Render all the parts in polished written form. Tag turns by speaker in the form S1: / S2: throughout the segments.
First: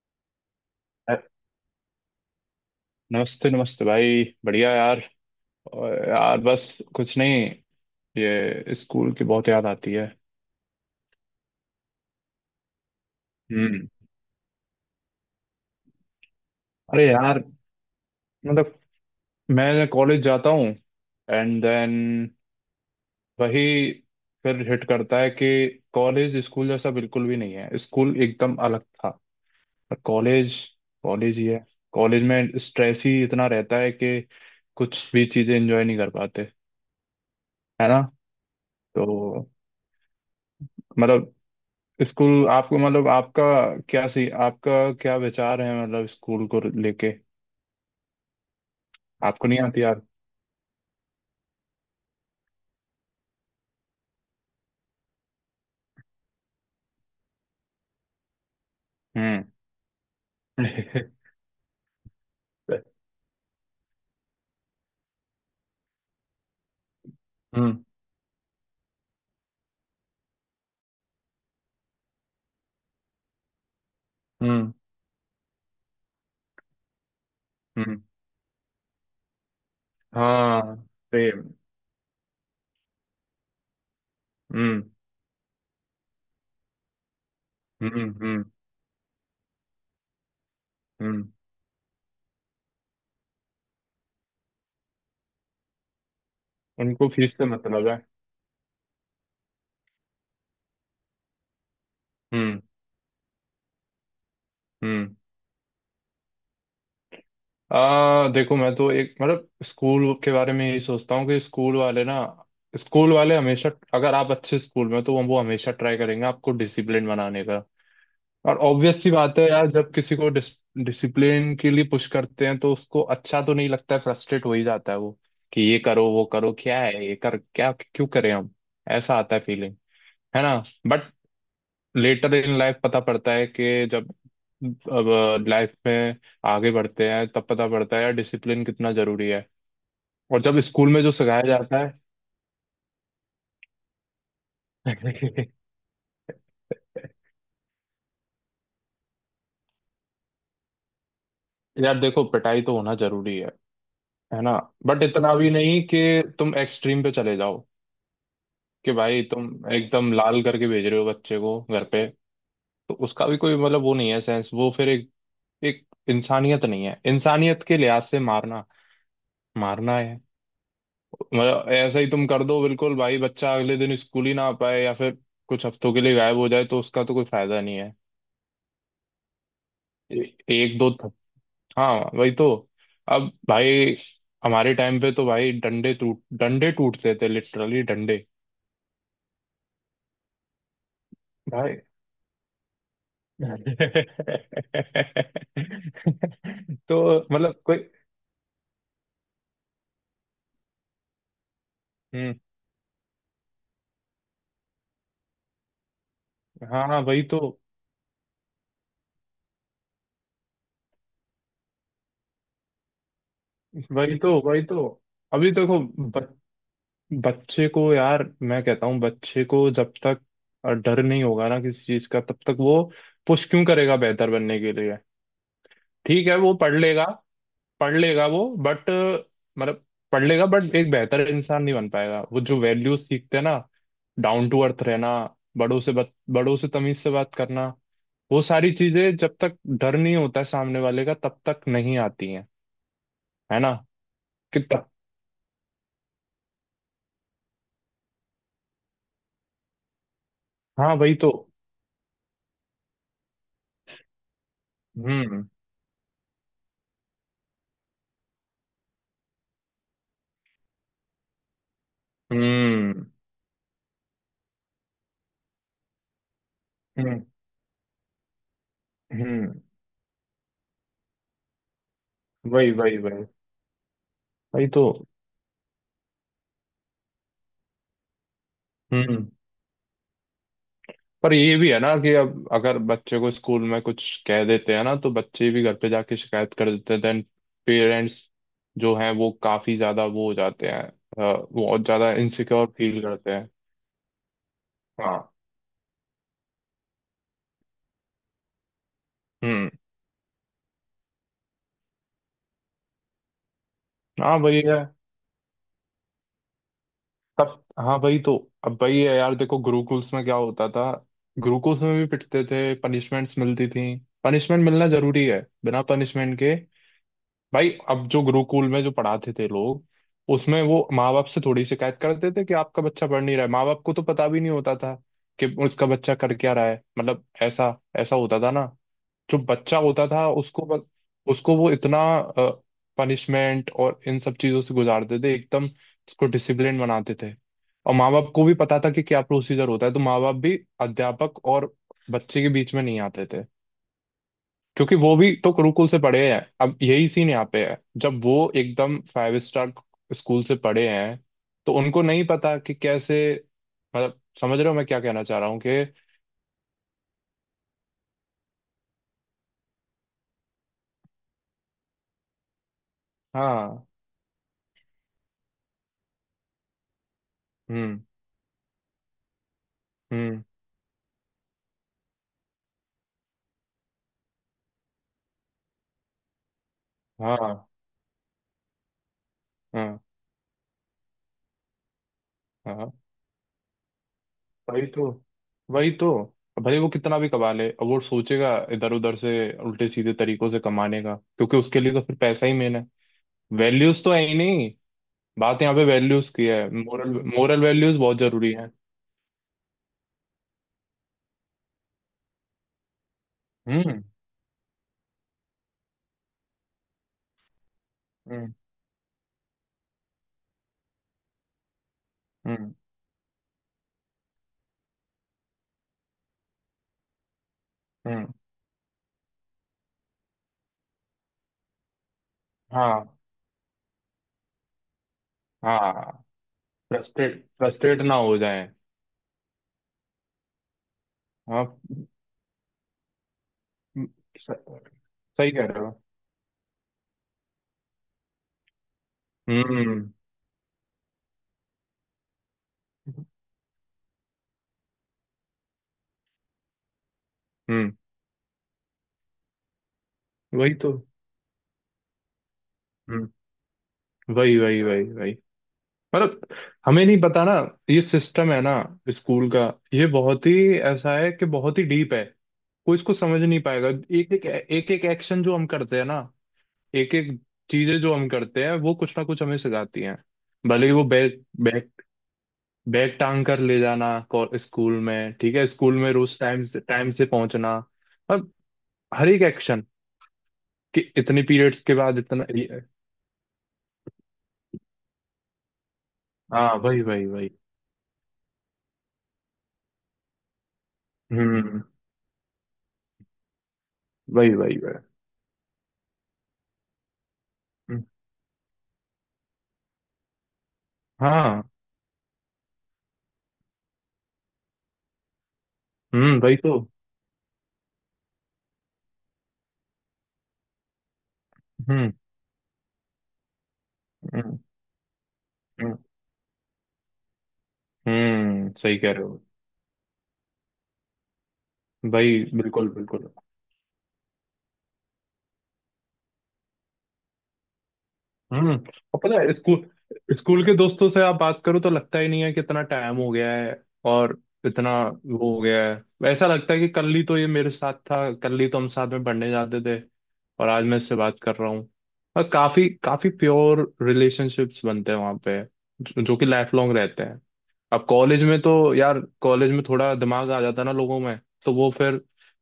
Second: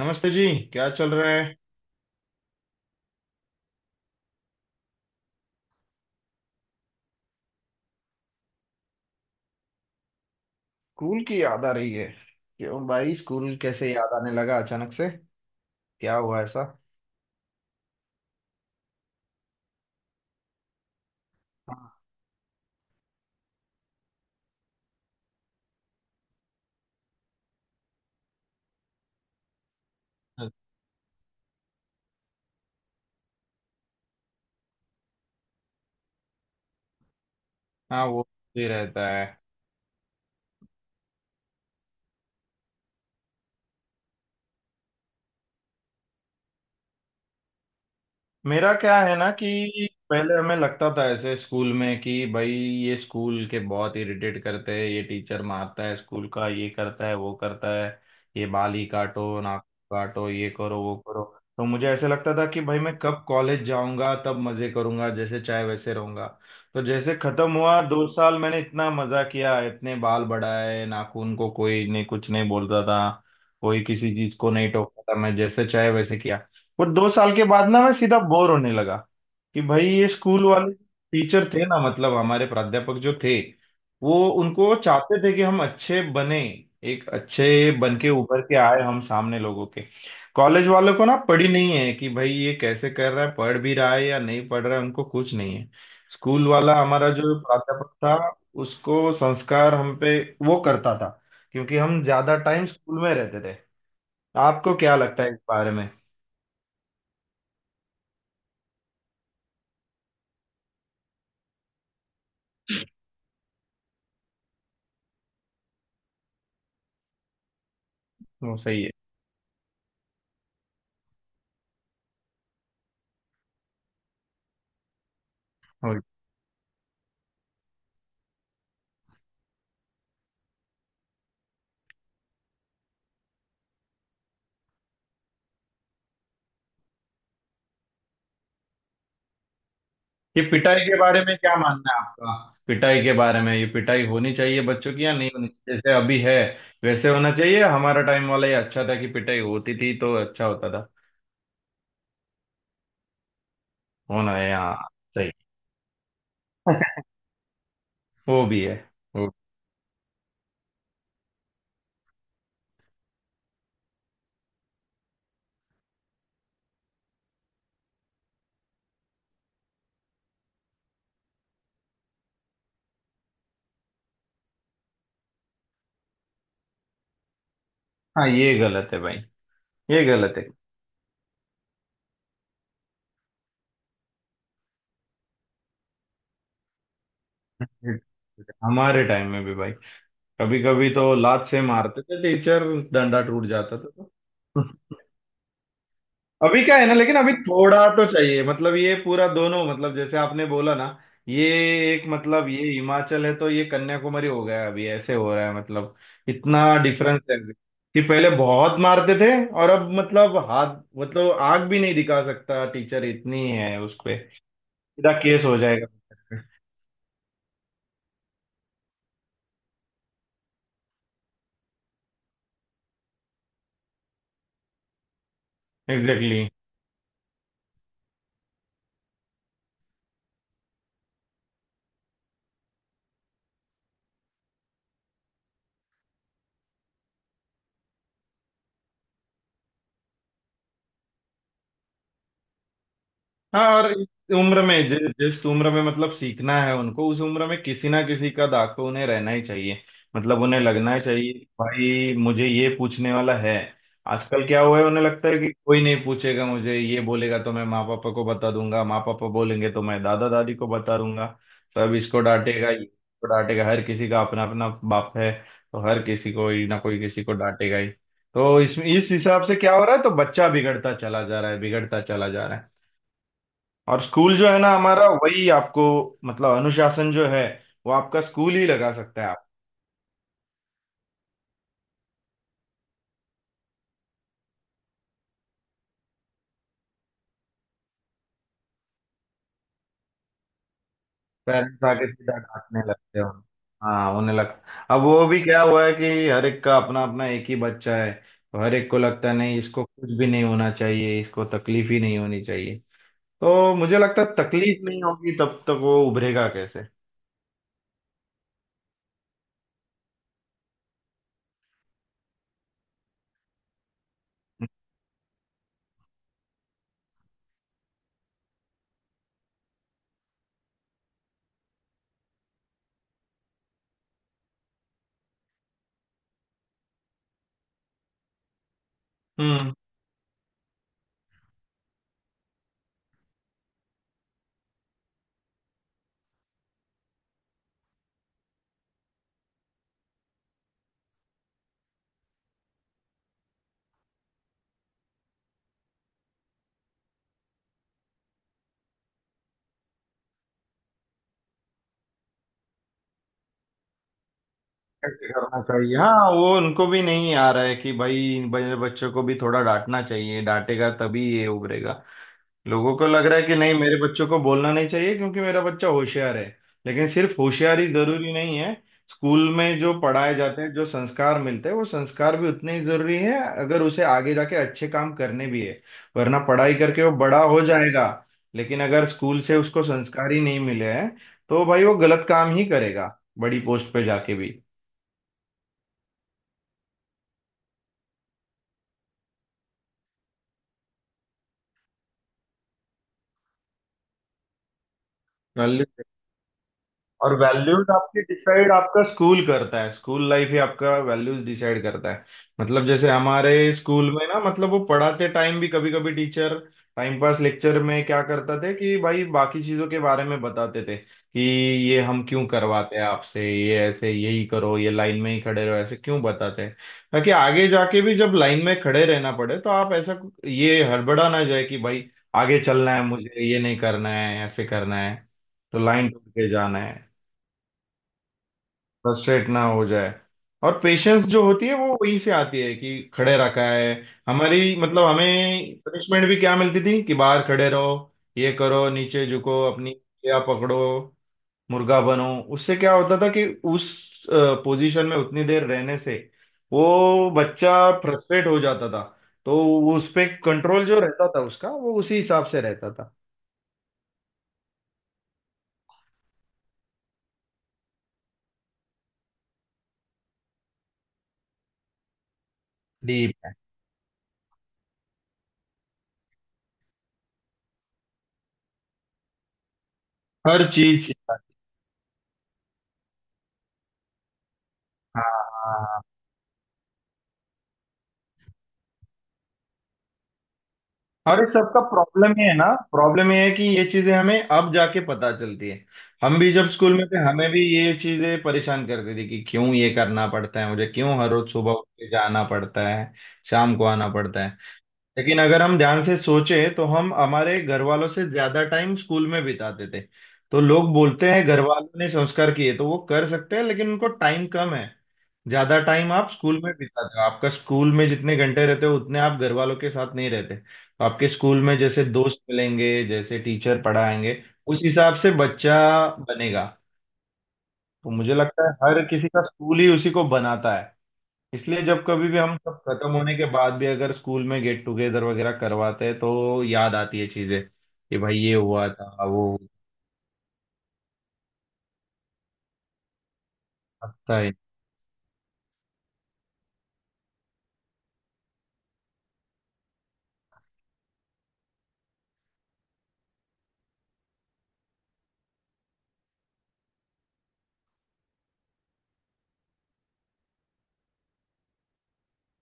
S1: नमस्ते जी। क्या चल
S2: अ-
S1: रहा है?
S2: नमस्ते नमस्ते भाई, बढ़िया यार। और यार बस कुछ नहीं, ये स्कूल की बहुत याद आती है।
S1: स्कूल की याद आ रही है? क्यों भाई, स्कूल
S2: हम्म।
S1: कैसे याद आने लगा अचानक से? क्या हुआ ऐसा?
S2: अरे यार, मतलब मैं कॉलेज जाता हूँ, एंड
S1: हाँ,
S2: देन वही, फिर हिट करता है कि कॉलेज स्कूल जैसा बिल्कुल भी नहीं है। स्कूल एकदम अलग था, पर कॉलेज कॉलेज ही है। कॉलेज में स्ट्रेस ही इतना रहता है कि कुछ भी चीजें एंजॉय नहीं कर पाते। है ना?
S1: हाँ, वो भी रहता है।
S2: तो मतलब स्कूल आपको, मतलब आपका, क्या सी आपका क्या विचार है मतलब स्कूल को लेके?
S1: मेरा क्या है ना
S2: आपको नहीं आती
S1: कि
S2: यार?
S1: पहले हमें लगता था ऐसे स्कूल में कि भाई ये स्कूल के बहुत इरिटेट करते हैं, ये टीचर मारता है, स्कूल का ये करता है वो करता है, ये बाल ही काटो,
S2: हम्म।
S1: नाक काटो, ये करो वो करो। तो मुझे ऐसे लगता था कि भाई मैं कब कॉलेज जाऊंगा तब मजे करूंगा, जैसे चाहे वैसे रहूंगा। तो जैसे खत्म हुआ
S2: हम्म,
S1: दो साल, मैंने इतना मजा किया, इतने बाल बढ़ाए नाखून, को कोई नहीं कुछ नहीं बोलता था। कोई किसी चीज को नहीं
S2: हम्म,
S1: टोकता था, मैं जैसे चाहे वैसे किया। वो दो साल के बाद ना मैं
S2: हम्म।
S1: सीधा बोर होने लगा कि भाई ये स्कूल वाले
S2: हाँ, सेम।
S1: टीचर थे ना, मतलब हमारे प्राध्यापक जो थे, वो उनको
S2: हम्म,
S1: चाहते थे कि हम अच्छे बने, एक अच्छे
S2: हम्म,
S1: बन के उभर
S2: हम्म,
S1: के आए हम सामने लोगों के। कॉलेज वालों को ना
S2: हम्म।
S1: पड़ी नहीं है कि भाई ये कैसे कर रहा है, पढ़ भी रहा है या नहीं पढ़ रहा है, उनको कुछ नहीं है। स्कूल वाला हमारा
S2: उनको फीस
S1: जो
S2: से मतलब
S1: प्राध्यापक
S2: है।
S1: था, उसको संस्कार हम पे वो करता था, क्योंकि हम ज्यादा
S2: हम्म,
S1: टाइम स्कूल में रहते थे। आपको क्या
S2: हम्म।
S1: लगता है इस बारे में?
S2: आ देखो, मैं तो एक मतलब स्कूल के बारे में यही सोचता हूँ कि स्कूल वाले ना, स्कूल वाले हमेशा, अगर आप अच्छे स्कूल में हो, तो वो हमेशा ट्राई करेंगे आपको डिसिप्लिन बनाने का।
S1: वो
S2: और
S1: सही
S2: ऑब्वियस सी बात है यार, जब किसी को डिसिप्लिन के लिए पुश करते हैं तो उसको अच्छा तो नहीं लगता है, फ्रस्ट्रेट हो ही जाता है वो। कि ये
S1: है।
S2: करो वो करो, क्या है ये, कर क्या, क्यों करें हम? ऐसा आता है फीलिंग। है ना? बट लेटर इन लाइफ पता पड़ता है कि जब, अब लाइफ में आगे बढ़ते हैं तब पता पड़ता है यार डिसिप्लिन कितना जरूरी है। और
S1: ये
S2: जब
S1: पिटाई
S2: स्कूल
S1: के
S2: में जो
S1: बारे में
S2: सिखाया
S1: क्या
S2: जाता है।
S1: मानना है आपका? पिटाई के बारे में, ये पिटाई होनी चाहिए बच्चों की या नहीं होनी चाहिए? जैसे अभी है वैसे होना चाहिए? हमारा टाइम वाला ये अच्छा था कि पिटाई होती थी तो अच्छा होता था।
S2: यार देखो, पिटाई तो होना जरूरी है।
S1: होना
S2: है
S1: है,
S2: ना?
S1: हाँ।
S2: बट
S1: सही।
S2: इतना भी नहीं कि तुम एक्सट्रीम पे चले जाओ,
S1: वो भी है।
S2: कि भाई
S1: वो।
S2: तुम एकदम लाल करके भेज रहे हो बच्चे को घर पे। तो उसका भी कोई मतलब वो नहीं है, सेंस वो, फिर एक एक इंसानियत नहीं है, इंसानियत के लिहाज से मारना, मारना है। मतलब ऐसा ही तुम कर दो बिल्कुल भाई, बच्चा अगले दिन स्कूल ही ना आ पाए या फिर कुछ हफ्तों के लिए गायब हो जाए, तो उसका तो कोई फायदा नहीं है।
S1: हाँ। ये गलत है भाई, ये गलत है।
S2: एक दो थप। हाँ वही तो। अब भाई हमारे टाइम पे तो भाई, डंडे टूटते थे, लिटरली डंडे
S1: हमारे टाइम में भी भाई, कभी कभी तो लात से
S2: भाई।
S1: मारते थे टीचर, डंडा टूट जाता था। तो
S2: तो
S1: अभी क्या है ना, लेकिन अभी
S2: मतलब
S1: थोड़ा
S2: कोई।
S1: तो चाहिए मतलब, ये पूरा दोनों मतलब जैसे आपने बोला ना, ये एक
S2: हम्म।
S1: मतलब, ये हिमाचल है तो ये कन्याकुमारी हो गया अभी, ऐसे हो रहा है मतलब। इतना
S2: हाँ हाँ,
S1: डिफरेंस
S2: वही तो,
S1: है अभी कि पहले बहुत मारते थे, और अब मतलब हाथ मतलब आग भी नहीं दिखा सकता टीचर, इतनी है उस
S2: वही
S1: पे,
S2: तो, वही तो।
S1: सीधा केस
S2: अभी
S1: हो
S2: देखो,
S1: जाएगा।
S2: बच्चे को यार मैं कहता हूँ बच्चे को, जब तक डर नहीं होगा ना किसी चीज का, तब तक वो पुश क्यों करेगा बेहतर बनने के लिए? ठीक है,
S1: एग्जैक्टली।
S2: वो पढ़ लेगा, पढ़ लेगा वो, बट मतलब पढ़ लेगा बट एक बेहतर इंसान नहीं बन पाएगा वो। जो वैल्यूज सीखते हैं ना, डाउन टू अर्थ रहना, बड़ों से तमीज से बात करना, वो सारी चीजें जब तक डर नहीं होता है सामने वाले का तब तक नहीं आती हैं। है
S1: हाँ
S2: ना?
S1: और इस
S2: कि
S1: उम्र में
S2: तब।
S1: जिस उम्र में मतलब सीखना है उनको, उस उम्र में किसी ना किसी का दाग तो उन्हें रहना ही चाहिए। मतलब उन्हें
S2: हाँ
S1: लगना
S2: वही तो।
S1: चाहिए कि भाई मुझे ये पूछने वाला है। आजकल क्या हुआ है, उन्हें लगता है
S2: हम्म,
S1: कि कोई नहीं पूछेगा, मुझे ये बोलेगा तो मैं माँ पापा को बता दूंगा, माँ पापा बोलेंगे तो मैं दादा दादी को बता दूंगा, सब इसको डांटेगा ये
S2: हम्म,
S1: इसको डांटेगा, हर किसी का अपना अपना बाप है। तो हर किसी को ही ना कोई किसी
S2: हम्म,
S1: को डांटेगा ही। तो इसमें इस हिसाब से
S2: हम्म,
S1: क्या हो रहा है, तो बच्चा बिगड़ता चला जा रहा है, बिगड़ता चला जा रहा
S2: वही
S1: है।
S2: वही वही
S1: और स्कूल जो है
S2: वही
S1: ना
S2: तो।
S1: हमारा, वही आपको मतलब अनुशासन जो है, वो आपका स्कूल ही लगा सकता है।
S2: हम्म।
S1: आप
S2: पर ये भी है ना कि अब अगर बच्चे को स्कूल में कुछ कह देते हैं ना, तो बच्चे भी घर पे जाके शिकायत कर देते हैं, देन पेरेंट्स जो हैं वो काफी ज्यादा वो हो जाते हैं,
S1: पेरेंट्स
S2: बहुत
S1: आके
S2: ज्यादा
S1: सीधा
S2: इनसिक्योर
S1: डांटने
S2: फील
S1: लगते हो।
S2: करते हैं।
S1: हाँ, उन्हें लगता अब,
S2: हाँ।
S1: वो भी क्या हुआ है कि हर एक का अपना अपना एक ही बच्चा है, तो हर एक को लगता है नहीं
S2: हम्म।
S1: इसको कुछ भी नहीं होना चाहिए, इसको तकलीफ ही नहीं होनी चाहिए। तो मुझे लगता है
S2: हाँ वही है।
S1: तकलीफ नहीं होगी तब तक वो उभरेगा कैसे।
S2: तब हाँ भाई तो, अब भाई ये, यार देखो, गुरुकुल्स में क्या होता था? गुरुकुल्स में भी पिटते थे, पनिशमेंट्स मिलती थी। पनिशमेंट मिलना जरूरी है, बिना पनिशमेंट के भाई। अब जो गुरुकुल में जो पढ़ाते थे लोग, उसमें वो माँ बाप से थोड़ी शिकायत करते थे कि आपका बच्चा पढ़ नहीं रहा है। माँ बाप को तो पता भी नहीं होता था कि उसका बच्चा कर क्या रहा है। मतलब ऐसा ऐसा होता था ना। जो
S1: हम्म।
S2: बच्चा होता था, उसको वो इतना पनिशमेंट और इन सब चीजों से गुजारते थे, एकदम उसको डिसिप्लिन बनाते थे। और माँ बाप को भी पता था कि क्या प्रोसीजर होता है, तो माँ बाप भी अध्यापक और बच्चे के बीच में नहीं आते थे, क्योंकि वो भी तो गुरुकुल से पढ़े हैं। अब यही सीन यहाँ पे है, जब वो एकदम फाइव स्टार स्कूल से पढ़े हैं तो उनको नहीं पता कि कैसे, मतलब समझ रहे हो मैं क्या कहना
S1: कैसे
S2: चाह रहा हूँ
S1: करना
S2: कि,
S1: चाहिए, हाँ, वो उनको भी नहीं आ रहा है कि भाई बड़े बच्चों को भी थोड़ा डांटना चाहिए, डांटेगा तभी ये उभरेगा। लोगों को लग रहा है कि नहीं
S2: हाँ।
S1: मेरे बच्चों को बोलना नहीं चाहिए क्योंकि मेरा बच्चा होशियार है। लेकिन सिर्फ होशियारी
S2: हम्म,
S1: जरूरी नहीं है। स्कूल में जो पढ़ाए
S2: हम्म।
S1: जाते हैं, जो संस्कार मिलते हैं, वो संस्कार भी उतने ही जरूरी है अगर उसे आगे जाके अच्छे काम करने भी है। वरना पढ़ाई करके वो बड़ा हो
S2: हाँ
S1: जाएगा, लेकिन अगर स्कूल से उसको
S2: हाँ
S1: संस्कार ही नहीं मिले हैं, तो भाई वो गलत काम ही
S2: हाँ,
S1: करेगा बड़ी पोस्ट पे जाके
S2: वही तो, वही तो। भले वो कितना भी कमा ले, अब वो सोचेगा इधर उधर से, उल्टे सीधे तरीकों से कमाने का, क्योंकि उसके लिए तो फिर पैसा ही मेन है। वैल्यूज तो है ही नहीं। बात यहाँ
S1: भी।
S2: पे वैल्यूज की है, मोरल।
S1: और
S2: मोरल
S1: वैल्यूज
S2: वैल्यूज बहुत
S1: आपके
S2: जरूरी है।
S1: डिसाइड आपका स्कूल करता है, स्कूल लाइफ ही आपका वैल्यूज डिसाइड करता है। मतलब जैसे हमारे
S2: हम्म,
S1: स्कूल में ना मतलब वो पढ़ाते टाइम भी कभी कभी टीचर टाइम पास लेक्चर में क्या
S2: हम्म,
S1: करता थे कि भाई बाकी चीजों के बारे में बताते थे कि ये हम क्यों
S2: हम्म,
S1: करवाते हैं आपसे, ये ऐसे यही करो, ये लाइन में ही खड़े रहो, ऐसे क्यों बताते हैं, ताकि आगे जाके भी जब
S2: हम्म।
S1: लाइन में खड़े रहना पड़े तो आप ऐसा ये हड़बड़ा ना जाए कि भाई आगे चलना है,
S2: हाँ।
S1: मुझे ये नहीं करना है, ऐसे करना है, तो लाइन
S2: हाँ।
S1: टूट के जाना है,
S2: फ्रस्ट्रेट फ्रस्ट्रेट ना हो जाए।
S1: फ्रस्ट्रेट ना हो जाए। और पेशेंस जो होती
S2: हाँ।
S1: है वो वहीं से आती है, कि खड़े रखा है।
S2: स-
S1: हमारी मतलब
S2: सही कह
S1: हमें
S2: रहे हो।
S1: पनिशमेंट भी क्या मिलती थी कि बाहर खड़े रहो, ये करो, नीचे झुको अपनी
S2: हम्म,
S1: या पकड़ो, मुर्गा बनो। उससे क्या होता था कि उस पोजीशन में उतनी देर रहने से वो बच्चा
S2: हम्म,
S1: फ्रस्ट्रेट हो जाता था, तो वो उस पे
S2: वही
S1: कंट्रोल
S2: तो।
S1: जो रहता था उसका, वो उसी हिसाब से रहता था।
S2: हम्म, वही वही वही वही। मतलब हमें नहीं पता ना, ये सिस्टम है ना स्कूल का, ये बहुत ही, ऐसा है कि बहुत ही डीप है, कोई इसको
S1: डीप
S2: समझ
S1: है।
S2: नहीं पाएगा। एक एक एक्शन जो हम करते हैं ना, एक एक चीजें जो हम करते हैं वो कुछ ना कुछ हमें सिखाती हैं।
S1: हर
S2: भले ही वो
S1: चीज, हाँ।
S2: बैग बैग बैग टांग कर ले जाना स्कूल
S1: हाँ
S2: में, ठीक है, स्कूल
S1: हाँ।
S2: में रोज टाइम से पहुंचना, और हर एक एक्शन, कि
S1: और
S2: इतने
S1: इस सबका
S2: पीरियड्स के बाद
S1: प्रॉब्लम ये
S2: इतना
S1: है ना, प्रॉब्लम ये है कि ये चीजें हमें अब जाके पता चलती है। हम भी जब
S2: हाँ
S1: स्कूल
S2: वही
S1: में थे,
S2: वही
S1: हमें
S2: वही।
S1: भी ये चीजें परेशान करती थी कि क्यों ये करना पड़ता है मुझे, क्यों हर रोज सुबह
S2: हम्म।
S1: उठ के जाना पड़ता है, शाम को आना पड़ता है।
S2: वही वही वही।
S1: लेकिन अगर हम ध्यान से सोचें तो हम हमारे घर
S2: हम्म,
S1: वालों से ज्यादा टाइम स्कूल में बिताते थे। तो लोग बोलते हैं घर
S2: हाँ।
S1: वालों ने संस्कार किए तो वो कर सकते हैं, लेकिन उनको टाइम कम है। ज्यादा टाइम आप
S2: हम्म, वही
S1: स्कूल में
S2: तो।
S1: बिताते हो, आपका स्कूल में जितने घंटे रहते हो उतने आप घर वालों के साथ नहीं रहते, तो आपके स्कूल में जैसे
S2: हम्म,
S1: दोस्त मिलेंगे, जैसे टीचर पढ़ाएंगे,
S2: हम्म,
S1: उस हिसाब से बच्चा
S2: हम्म,
S1: बनेगा। तो मुझे लगता है
S2: सही
S1: हर
S2: कह रहे
S1: किसी का
S2: हो।
S1: स्कूल ही उसी को बनाता है। इसलिए जब कभी भी
S2: भाई
S1: हम सब
S2: बिल्कुल
S1: खत्म
S2: बिल्कुल।
S1: होने के बाद भी अगर स्कूल में गेट टुगेदर वगैरह करवाते हैं तो याद आती है चीजें कि भाई ये
S2: हम्म।
S1: हुआ
S2: और
S1: था
S2: पता
S1: वो।
S2: है स्कूल स्कूल के दोस्तों से आप बात करो तो लगता ही नहीं है कि इतना टाइम हो गया है। और
S1: लगता है।
S2: इतना वो हो गया है, ऐसा लगता है कि कल ही तो ये मेरे साथ था, कल ही तो हम साथ में पढ़ने जाते थे, और आज मैं इससे बात कर रहा हूँ। और काफी काफी प्योर रिलेशनशिप्स बनते हैं वहाँ पे, जो जो कि लाइफ लॉन्ग रहते हैं। अब कॉलेज में तो यार, कॉलेज में थोड़ा दिमाग आ जाता है ना लोगों में, तो वो फिर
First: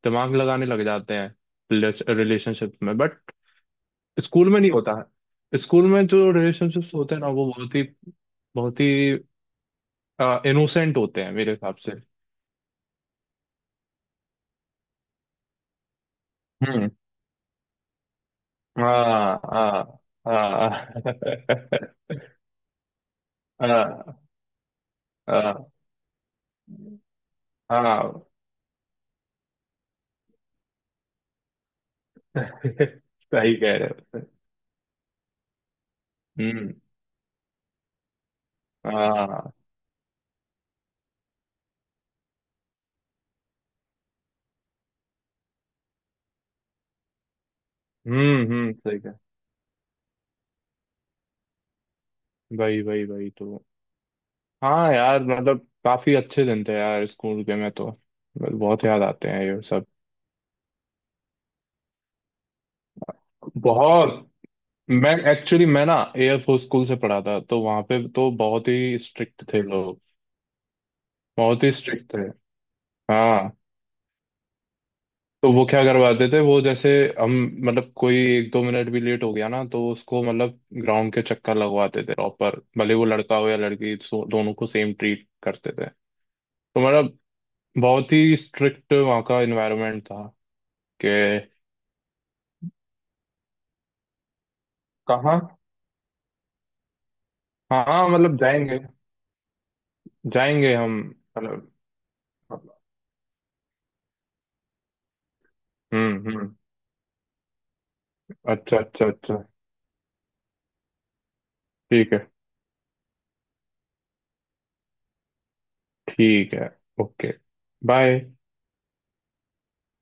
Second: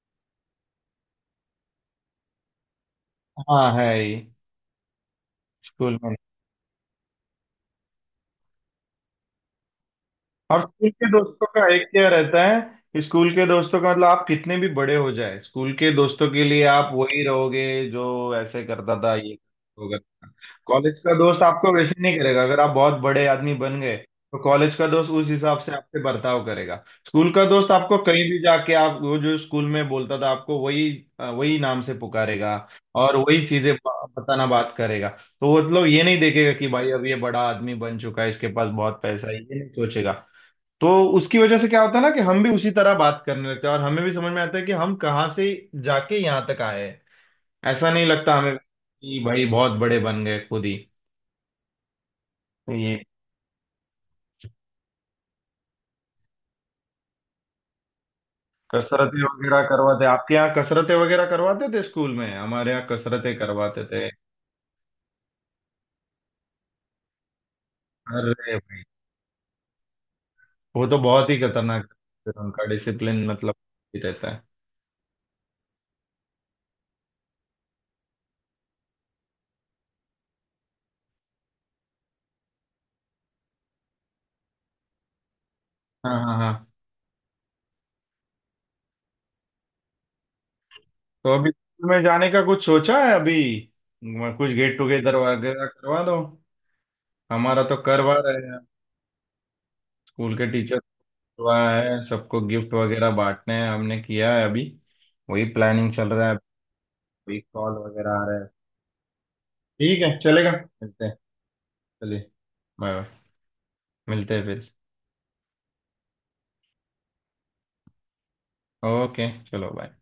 S2: दिमाग लगाने लग जाते हैं रिलेशनशिप में, बट
S1: हाँ, है ही।
S2: स्कूल में नहीं होता है। स्कूल
S1: स्कूल
S2: में
S1: में।
S2: जो रिलेशनशिप्स होते हैं ना, वो बहुत ही
S1: और स्कूल
S2: इनोसेंट
S1: के
S2: होते हैं
S1: दोस्तों
S2: मेरे
S1: का
S2: हिसाब
S1: एक
S2: से।
S1: क्या रहता है, स्कूल के दोस्तों का मतलब आप कितने भी बड़े हो जाए, स्कूल के दोस्तों के लिए आप
S2: हम्म।
S1: वही रहोगे जो ऐसे करता था ये,
S2: हाँ
S1: वो
S2: हाँ
S1: करता था। कॉलेज का दोस्त
S2: हाँ।
S1: आपको वैसे नहीं करेगा अगर आप बहुत बड़े आदमी बन गए,
S2: हाँ।
S1: तो कॉलेज का दोस्त उस
S2: हाँ
S1: हिसाब से आपसे बर्ताव करेगा। स्कूल का दोस्त आपको कहीं
S2: हाँ।
S1: भी जाके, आप वो जो स्कूल में बोलता था आपको वही वही नाम से पुकारेगा। और वही
S2: सही
S1: चीजें
S2: कह रहे हो।
S1: बताना बात करेगा। तो वो मतलब ये नहीं देखेगा कि
S2: हम्म।
S1: भाई अब ये बड़ा आदमी बन चुका है, इसके पास बहुत पैसा है,
S2: हाँ।
S1: ये नहीं सोचेगा। तो उसकी वजह से क्या होता है ना, कि हम भी उसी तरह बात करने लगते हैं, और हमें भी समझ में आता है कि हम कहाँ से जाके यहाँ तक आए हैं। ऐसा नहीं लगता
S2: हम्म,
S1: हमें
S2: हम्म, सही कह।
S1: कि भाई बहुत बड़े बन गए खुद ही
S2: भाई
S1: ये।
S2: भाई भाई, तो हाँ यार मतलब काफी अच्छे दिन थे यार स्कूल के, में तो बहुत याद
S1: कसरतें
S2: आते हैं ये
S1: वगैरह
S2: सब।
S1: करवाते आपके यहाँ? कसरतें वगैरह करवाते थे स्कूल में? हमारे यहाँ कसरतें करवाते थे।
S2: बहुत। मैं एक्चुअली, मैं ना एयरफोर्स स्कूल से पढ़ा था, तो वहां पे तो
S1: अरे
S2: बहुत
S1: भाई,
S2: ही स्ट्रिक्ट थे लोग,
S1: वो तो बहुत ही
S2: बहुत ही
S1: खतरनाक
S2: स्ट्रिक्ट थे।
S1: है। उनका डिसिप्लिन
S2: हाँ।
S1: मतलब ही रहता है।
S2: तो वो क्या करवाते थे वो जैसे, हम, मतलब कोई एक दो मिनट भी लेट हो गया ना, तो उसको मतलब ग्राउंड के चक्कर लगवाते थे प्रॉपर, भले वो लड़का हो या लड़की, दोनों को सेम ट्रीट करते थे।
S1: हाँ, हाँ, हाँ।
S2: तो मतलब बहुत ही स्ट्रिक्ट वहाँ का एनवायरनमेंट था
S1: तो
S2: कि,
S1: अभी स्कूल में जाने का कुछ सोचा है अभी? कुछ गेट टुगेदर
S2: कहाँ?
S1: वगैरह करवा दो। हमारा तो
S2: हाँ
S1: करवा
S2: मतलब
S1: रहे हैं
S2: जाएंगे,
S1: स्कूल के
S2: जाएंगे
S1: टीचर,
S2: हम,
S1: हुआ
S2: मतलब,
S1: है, सबको गिफ्ट वगैरह बांटने हैं, हमने किया है अभी, वही प्लानिंग चल
S2: हम्म,
S1: रहा है।
S2: हम्म,
S1: अभी कॉल वगैरह आ रहा है।
S2: अच्छा अच्छा अच्छा।
S1: ठीक है, चलेगा, मिलते हैं।
S2: ठीक है।
S1: चलिए, बाय बाय। मिलते हैं फिर।
S2: ठीक है, ओके, बाय।
S1: ओके चलो, बाय।